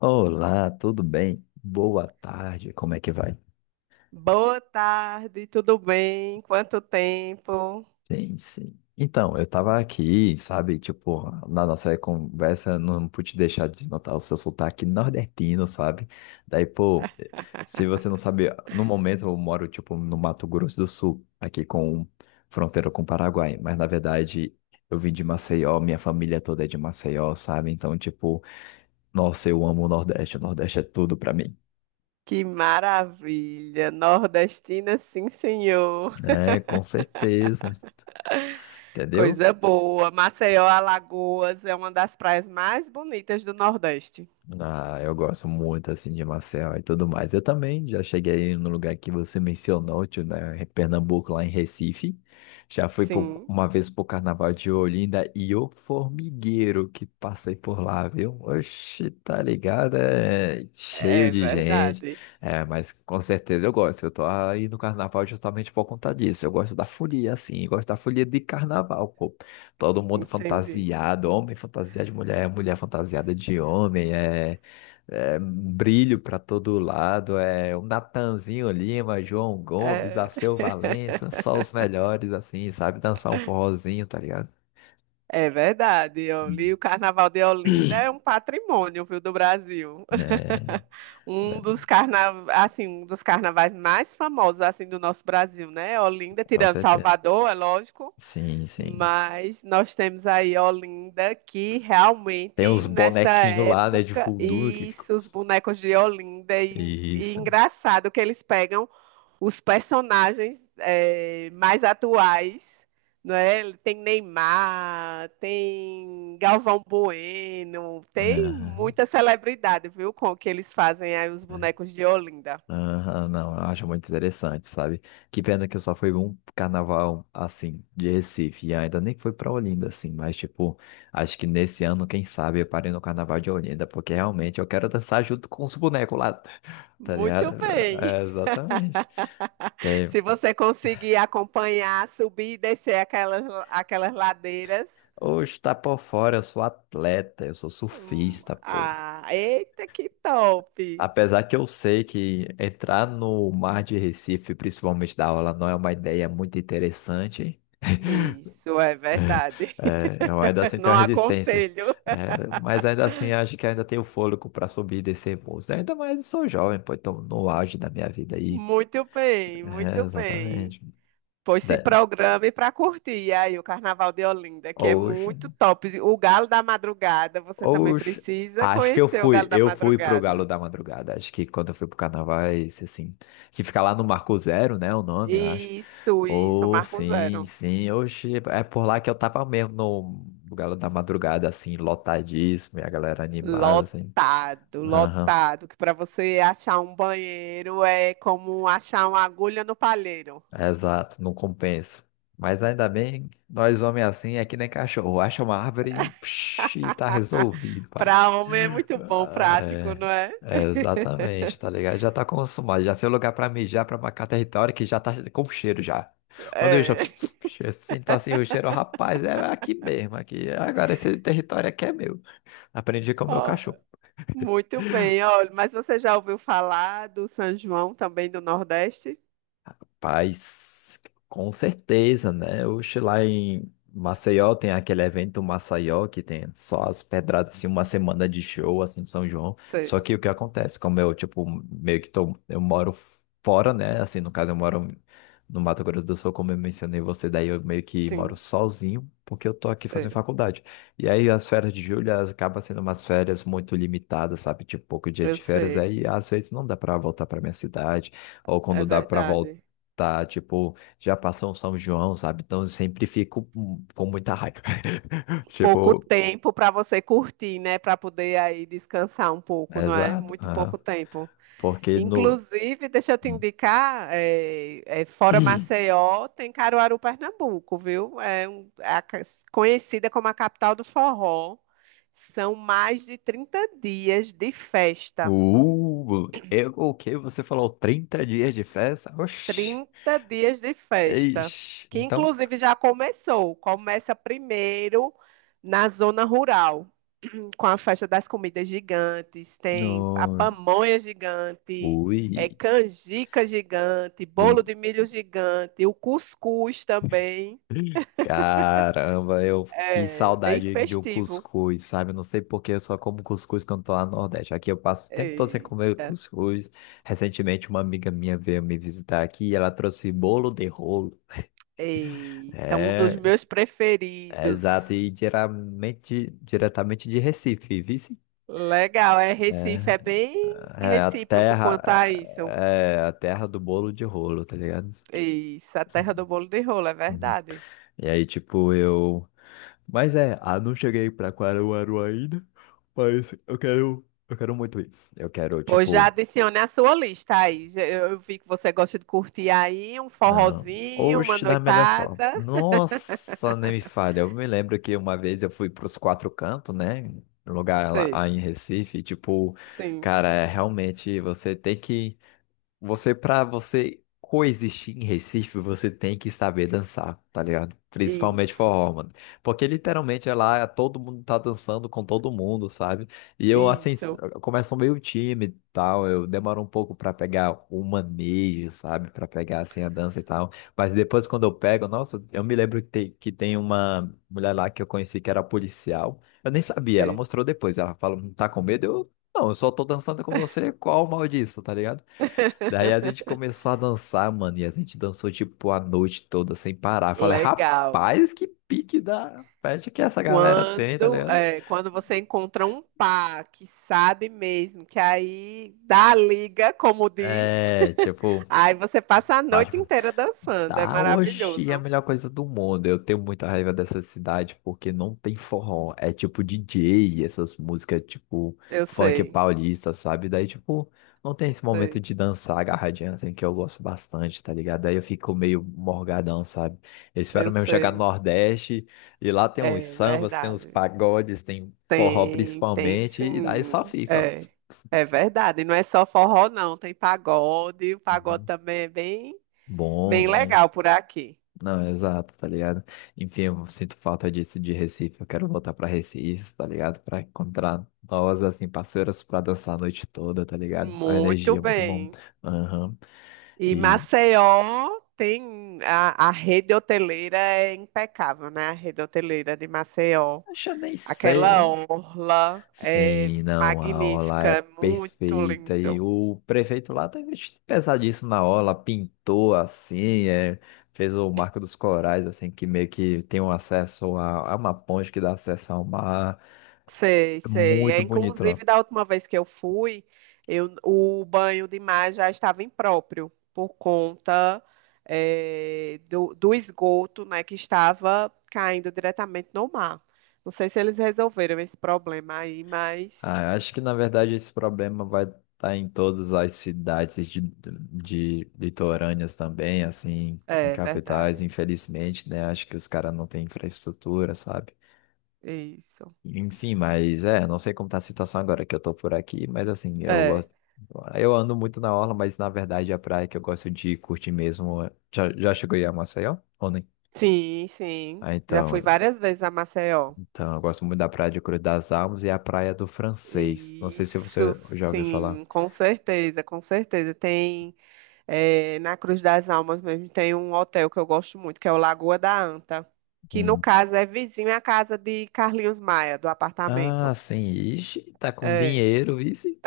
Olá, tudo bem? Boa tarde, como é que vai? Boa tarde, tudo bem? Quanto tempo? Sim. Então, eu tava aqui, sabe, tipo, na nossa conversa, eu não pude deixar de notar o seu sotaque nordestino, sabe? Daí, pô, se você não sabe, no momento eu moro, tipo, no Mato Grosso do Sul, aqui com fronteira com o Paraguai, mas na verdade eu vim de Maceió, minha família toda é de Maceió, sabe? Então, tipo, nossa, eu amo o Nordeste é tudo pra mim, Que maravilha! Nordestina, sim, senhor. né? Com certeza, entendeu? Coisa boa. Maceió, Alagoas é uma das praias mais bonitas do Nordeste. Ah, eu gosto muito assim de Maceió e tudo mais. Eu também já cheguei no lugar que você mencionou, tio, né? Em Pernambuco, lá em Recife. Sim, Uma vez pro Carnaval de Olinda e o formigueiro que passei por lá, viu? Oxi, tá ligado? É cheio é de gente. verdade. É, mas com certeza eu gosto. Eu tô aí no Carnaval justamente por conta disso. Eu gosto da folia, assim, gosto da folia de Carnaval. Todo mundo Entendi. fantasiado, homem fantasiado de mulher, mulher fantasiada de homem, é, é brilho para todo lado, é o Natanzinho Lima, João Gomes, É, Alceu Valença, só os melhores, assim, sabe? Dançar um forrozinho, tá ligado? é verdade. Hum. Oli, o Carnaval de Olinda é um patrimônio, viu, do Brasil. É, né, assim, um dos carnavais mais famosos assim do nosso Brasil, né? Olinda, com tirando certeza. Salvador, é lógico, Sim. mas nós temos aí Olinda que Tem realmente uns nessa bonequinhos lá, né, de época voodoo que ficam. isso, os bonecos de Olinda e Isso. engraçado que eles pegam os personagens é, mais atuais, não é? Tem Neymar, tem Galvão Bueno, tem Aham. muita celebridade, viu? Com o que eles fazem aí os É. bonecos de Olinda. Aham, não, eu acho muito interessante, sabe? Que pena que eu só fui um carnaval assim de Recife e ainda nem fui pra Olinda assim, mas tipo, acho que nesse ano, quem sabe, eu parei no carnaval de Olinda, porque realmente eu quero dançar junto com os bonecos lá, tá Muito ligado? bem. É, exatamente. Tem, Se você conseguir acompanhar, subir e descer aquelas ladeiras. hoje tá por fora, eu sou atleta, eu sou surfista, pô. Ah, eita, que top! Apesar que eu sei que entrar no mar de Recife, principalmente da aula, não é uma ideia muito interessante. Isso é verdade. É, eu ainda assim Não tenho a resistência. aconselho. É, mas ainda assim acho que ainda tenho fôlego para subir e descer muros. Ainda mais eu sou jovem, pô, então no auge da minha vida aí. Muito bem, É, muito bem. exatamente. Pois se Da- programe para curtir aí o Carnaval de Olinda, que é Hoje, muito top. O Galo da Madrugada, você também hoje, precisa acho que conhecer o Galo da eu fui pro Galo Madrugada. da Madrugada. Acho que quando eu fui pro Carnavais, assim, que fica lá no Marco Zero, né, o nome, eu acho. Isso, Oh, Marco sim, Zero. sim. Hoje é por lá que eu tava mesmo no Galo da Madrugada, assim, lotadíssimo, e a galera animada, assim. Lotado, Aham. lotado, que para você achar um banheiro é como achar uma agulha no palheiro. Exato, não compensa. Mas ainda bem, nós homens assim é que nem cachorro. Acha uma árvore e, psh, e tá resolvido, pai. Para homem é muito bom, Ah, prático, É, não é? é, exatamente, tá ligado? Já tá consumado, já sei o lugar pra mijar, pra marcar território que já tá com cheiro já. Quando eu já É. Eu sinto assim o cheiro, rapaz, é aqui mesmo, aqui. Agora esse território aqui é meu. Aprendi com o meu Ó, cachorro. muito bem, olha, mas você já ouviu falar do São João também do Nordeste? Rapaz, com certeza, né? Oxe, lá em Maceió tem aquele evento Maceió que tem só as pedradas, assim, uma semana de show, assim, de São João. Só Sei, que o que acontece, como eu, tipo, meio que tô, eu moro fora, né? Assim, no caso, eu moro no Mato Grosso do Sul, como eu mencionei você, daí eu meio que moro sim, sozinho, porque eu tô aqui fazendo sei, faculdade. E aí as férias de julho elas acabam sendo umas férias muito limitadas, sabe? Tipo, pouco dia eu de férias, sei, aí às vezes não dá pra voltar pra minha cidade ou é quando dá para verdade. tá, tipo, já passou um São João, sabe? Então eu sempre fico com muita raiva. Pouco Tipo, tempo para você curtir, né? Para poder aí descansar um pouco, não é? exato. Muito pouco Aham. tempo. Porque no. Inclusive, deixa eu te Hum. indicar, fora Maceió, tem Caruaru, Pernambuco, viu? É, conhecida como a capital do forró. São mais de 30 dias de festa. Eu, o que Você falou 30 dias de festa? Oxi, 30 dias de festa, eixe. que Então, inclusive já começou. Começa primeiro na zona rural, com a festa das comidas gigantes, tem a no. pamonha gigante, é Ui. canjica gigante, bolo U- de milho gigante, o cuscuz também, Caramba, eu que é bem saudade de um festivo. cuscuz, sabe? Eu não sei por eu só como cuscuz quando tô lá no Nordeste. Aqui eu passo o tempo todo sem comer Eita, cuscuz. Recentemente uma amiga minha veio me visitar aqui e ela trouxe bolo de rolo. eita, um dos É, meus é preferidos. exato, e geralmente, diretamente de Recife, vice? Legal, é Recife, É, é bem é a recíproco terra, quanto a isso. é a terra do bolo de rolo, tá ligado? Isso, a terra do bolo de rolo, é Uhum. verdade. E aí, tipo, eu Mas é, ah, não cheguei pra Caruaru ainda, mas eu quero muito ir. Eu quero, Pois já tipo, adicione a sua lista aí. Já- Eu vi que você gosta de curtir aí um ah, forrozinho, uma oxe, da melhor forma. noitada. Nossa, nem me falha. Eu me lembro que uma vez eu fui pros Quatro Cantos, né? Lugar lá, Sei, lá em Recife, e, tipo, sim. cara, é, realmente você tem que Você, pra você coexistir em Recife, você tem que saber dançar, tá ligado? Principalmente Isso, forró, mano. Porque literalmente é lá, é, todo mundo tá dançando com todo mundo, sabe? E eu, assim, isso, eu começo meio tímido e tal, eu demoro um pouco pra pegar o manejo, sabe? Pra pegar, assim, a dança e tal. Mas depois, quando eu pego, nossa, eu me lembro que tem uma mulher lá que eu conheci que era policial. Eu nem sabia, ela sei. mostrou depois. Ela falou, não tá com medo? Eu, não, eu só tô dançando com você, qual o mal disso, tá ligado? Daí a gente começou a dançar, mano, e a gente dançou tipo a noite toda sem parar. Falei, Legal. rapaz, que pique da festa que essa galera tem, tá Quando, ligado? é, quando você encontra um par que sabe mesmo, que aí dá a liga, como diz, É, tipo, aí você passa a bate noite inteira dançando. É Tá, oxi, é a maravilhoso. melhor coisa do mundo. Eu tenho muita raiva dessa cidade porque não tem forró. É tipo DJ, essas músicas tipo Eu funk sei, paulista, sabe? Daí, tipo, não tem esse momento sei. de dançar agarradinha assim que eu gosto bastante, tá ligado? Daí eu fico meio morgadão, sabe? Eu espero Eu mesmo chegar no sei. Nordeste e lá tem uns É sambas, tem uns verdade. pagodes, tem forró Tem, tem principalmente, e daí só sim. fica, ó. É, é verdade. E não é só forró, não. Tem pagode. O pagode Uhum. também é bem, Bom, bem né? legal por aqui. Não, exato, tá ligado? Enfim, eu sinto falta disso de Recife. Eu quero voltar pra Recife, tá ligado? Pra encontrar novas, assim, parceiras pra dançar a noite toda, tá ligado? A Muito energia é muito bom. bem. Aham. E E Maceió tem a rede hoteleira é impecável, né? A rede hoteleira de Maceió. Acho eu nem Aquela sei. orla é Sim, não, a aula magnífica, é é muito perfeita. E lindo. o prefeito lá tá investindo pesadíssimo na aula, pintou assim, é, fez o Marco dos Corais, assim, que meio que tem um acesso a uma ponte que dá acesso ao mar. Sei, É sei. É, muito bonito lá. inclusive, da última vez que eu fui, eu, o banho de mar já estava impróprio por conta eh, do esgoto, né, que estava caindo diretamente no mar. Não sei se eles resolveram esse problema aí, mas Ah, eu acho que na verdade esse problema vai estar em todas as cidades de litorâneas também, assim, em é capitais, verdade. infelizmente, né? Acho que os caras não têm infraestrutura, sabe? Isso. Enfim, mas é, não sei como tá a situação agora que eu tô por aqui, mas assim, eu É. gosto. Eu ando muito na orla, mas na verdade a praia que eu gosto de curtir mesmo. Já chegou aí a Maceió? Ou nem? Sim, sim. Ah, Já fui então, várias vezes a Maceió. então, eu gosto muito da Praia de Cruz das Almas e a Praia do Francês. Não sei se Isso, você já ouviu falar. sim, com certeza, com certeza. Tem é, na Cruz das Almas mesmo tem um hotel que eu gosto muito, que é o Lagoa da Anta, que no caso é vizinho à casa de Carlinhos Maia, do apartamento. Ah, sim. Ixi, tá com É. dinheiro, vice.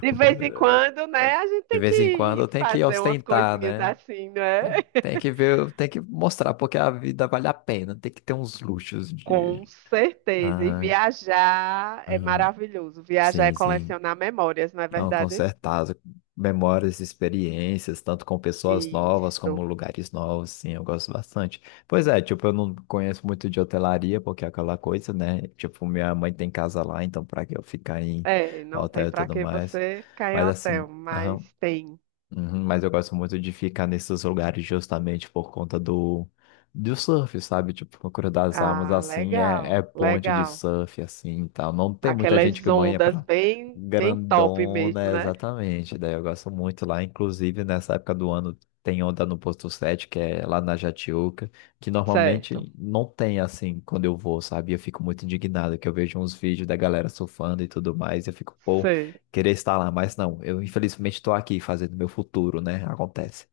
De vez em quando, né, a gente De tem que vez em quando ir tem que fazer umas ostentar, coisinhas né? assim, né? Tem, tem que ver, tem que mostrar porque a vida vale a pena. Tem que ter uns luxos Com de. certeza. E Ah, viajar é ah, maravilhoso. Viajar é sim. colecionar memórias, não é Não, com verdade? certeza. Memórias, experiências, tanto com pessoas novas como Isso. lugares novos, sim, eu gosto bastante. Pois é, tipo, eu não conheço muito de hotelaria, porque é aquela coisa, né? Tipo, minha mãe tem casa lá, então pra que eu ficar em É, não tem hotel e para tudo que mais? você ficar em Mas hotel, assim, mas aham. tem. Uhum, mas eu gosto muito de ficar nesses lugares justamente por conta do surf, sabe? Tipo, no Curo das Almas, Ah, assim, é legal, ponte de legal. surf, assim, e tal. Não tem muita gente Aquelas que banha ondas pra bem, bem top mesmo, grandona, né? exatamente. Daí eu gosto muito lá, inclusive nessa época do ano tem onda no Posto 7, que é lá na Jatiúca, que Certo. normalmente não tem, assim, quando eu vou, sabe? Eu fico muito indignado, que eu vejo uns vídeos da galera surfando e tudo mais, e eu fico, pô, Sei. Queria estar lá, mas não. Eu infelizmente estou aqui fazendo meu futuro, né? Acontece.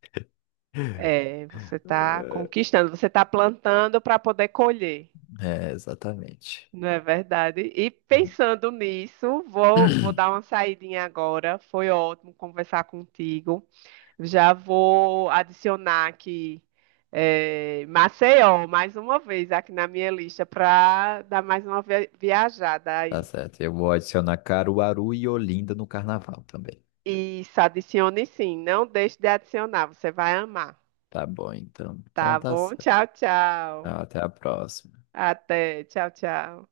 É, você está conquistando, você está plantando para poder colher, É, exatamente. não é verdade? E pensando nisso, vou dar uma saidinha agora. Foi ótimo conversar contigo. Já vou adicionar aqui é, Maceió mais uma vez aqui na minha lista para dar mais uma viajada Tá aí. certo. Eu vou adicionar Caruaru e Olinda no carnaval também. Isso, adicione sim. Não deixe de adicionar, você vai amar. Tá bom, então. Então Tá tá bom? certo. Tchau, tchau. Até a próxima. Até. Tchau, tchau.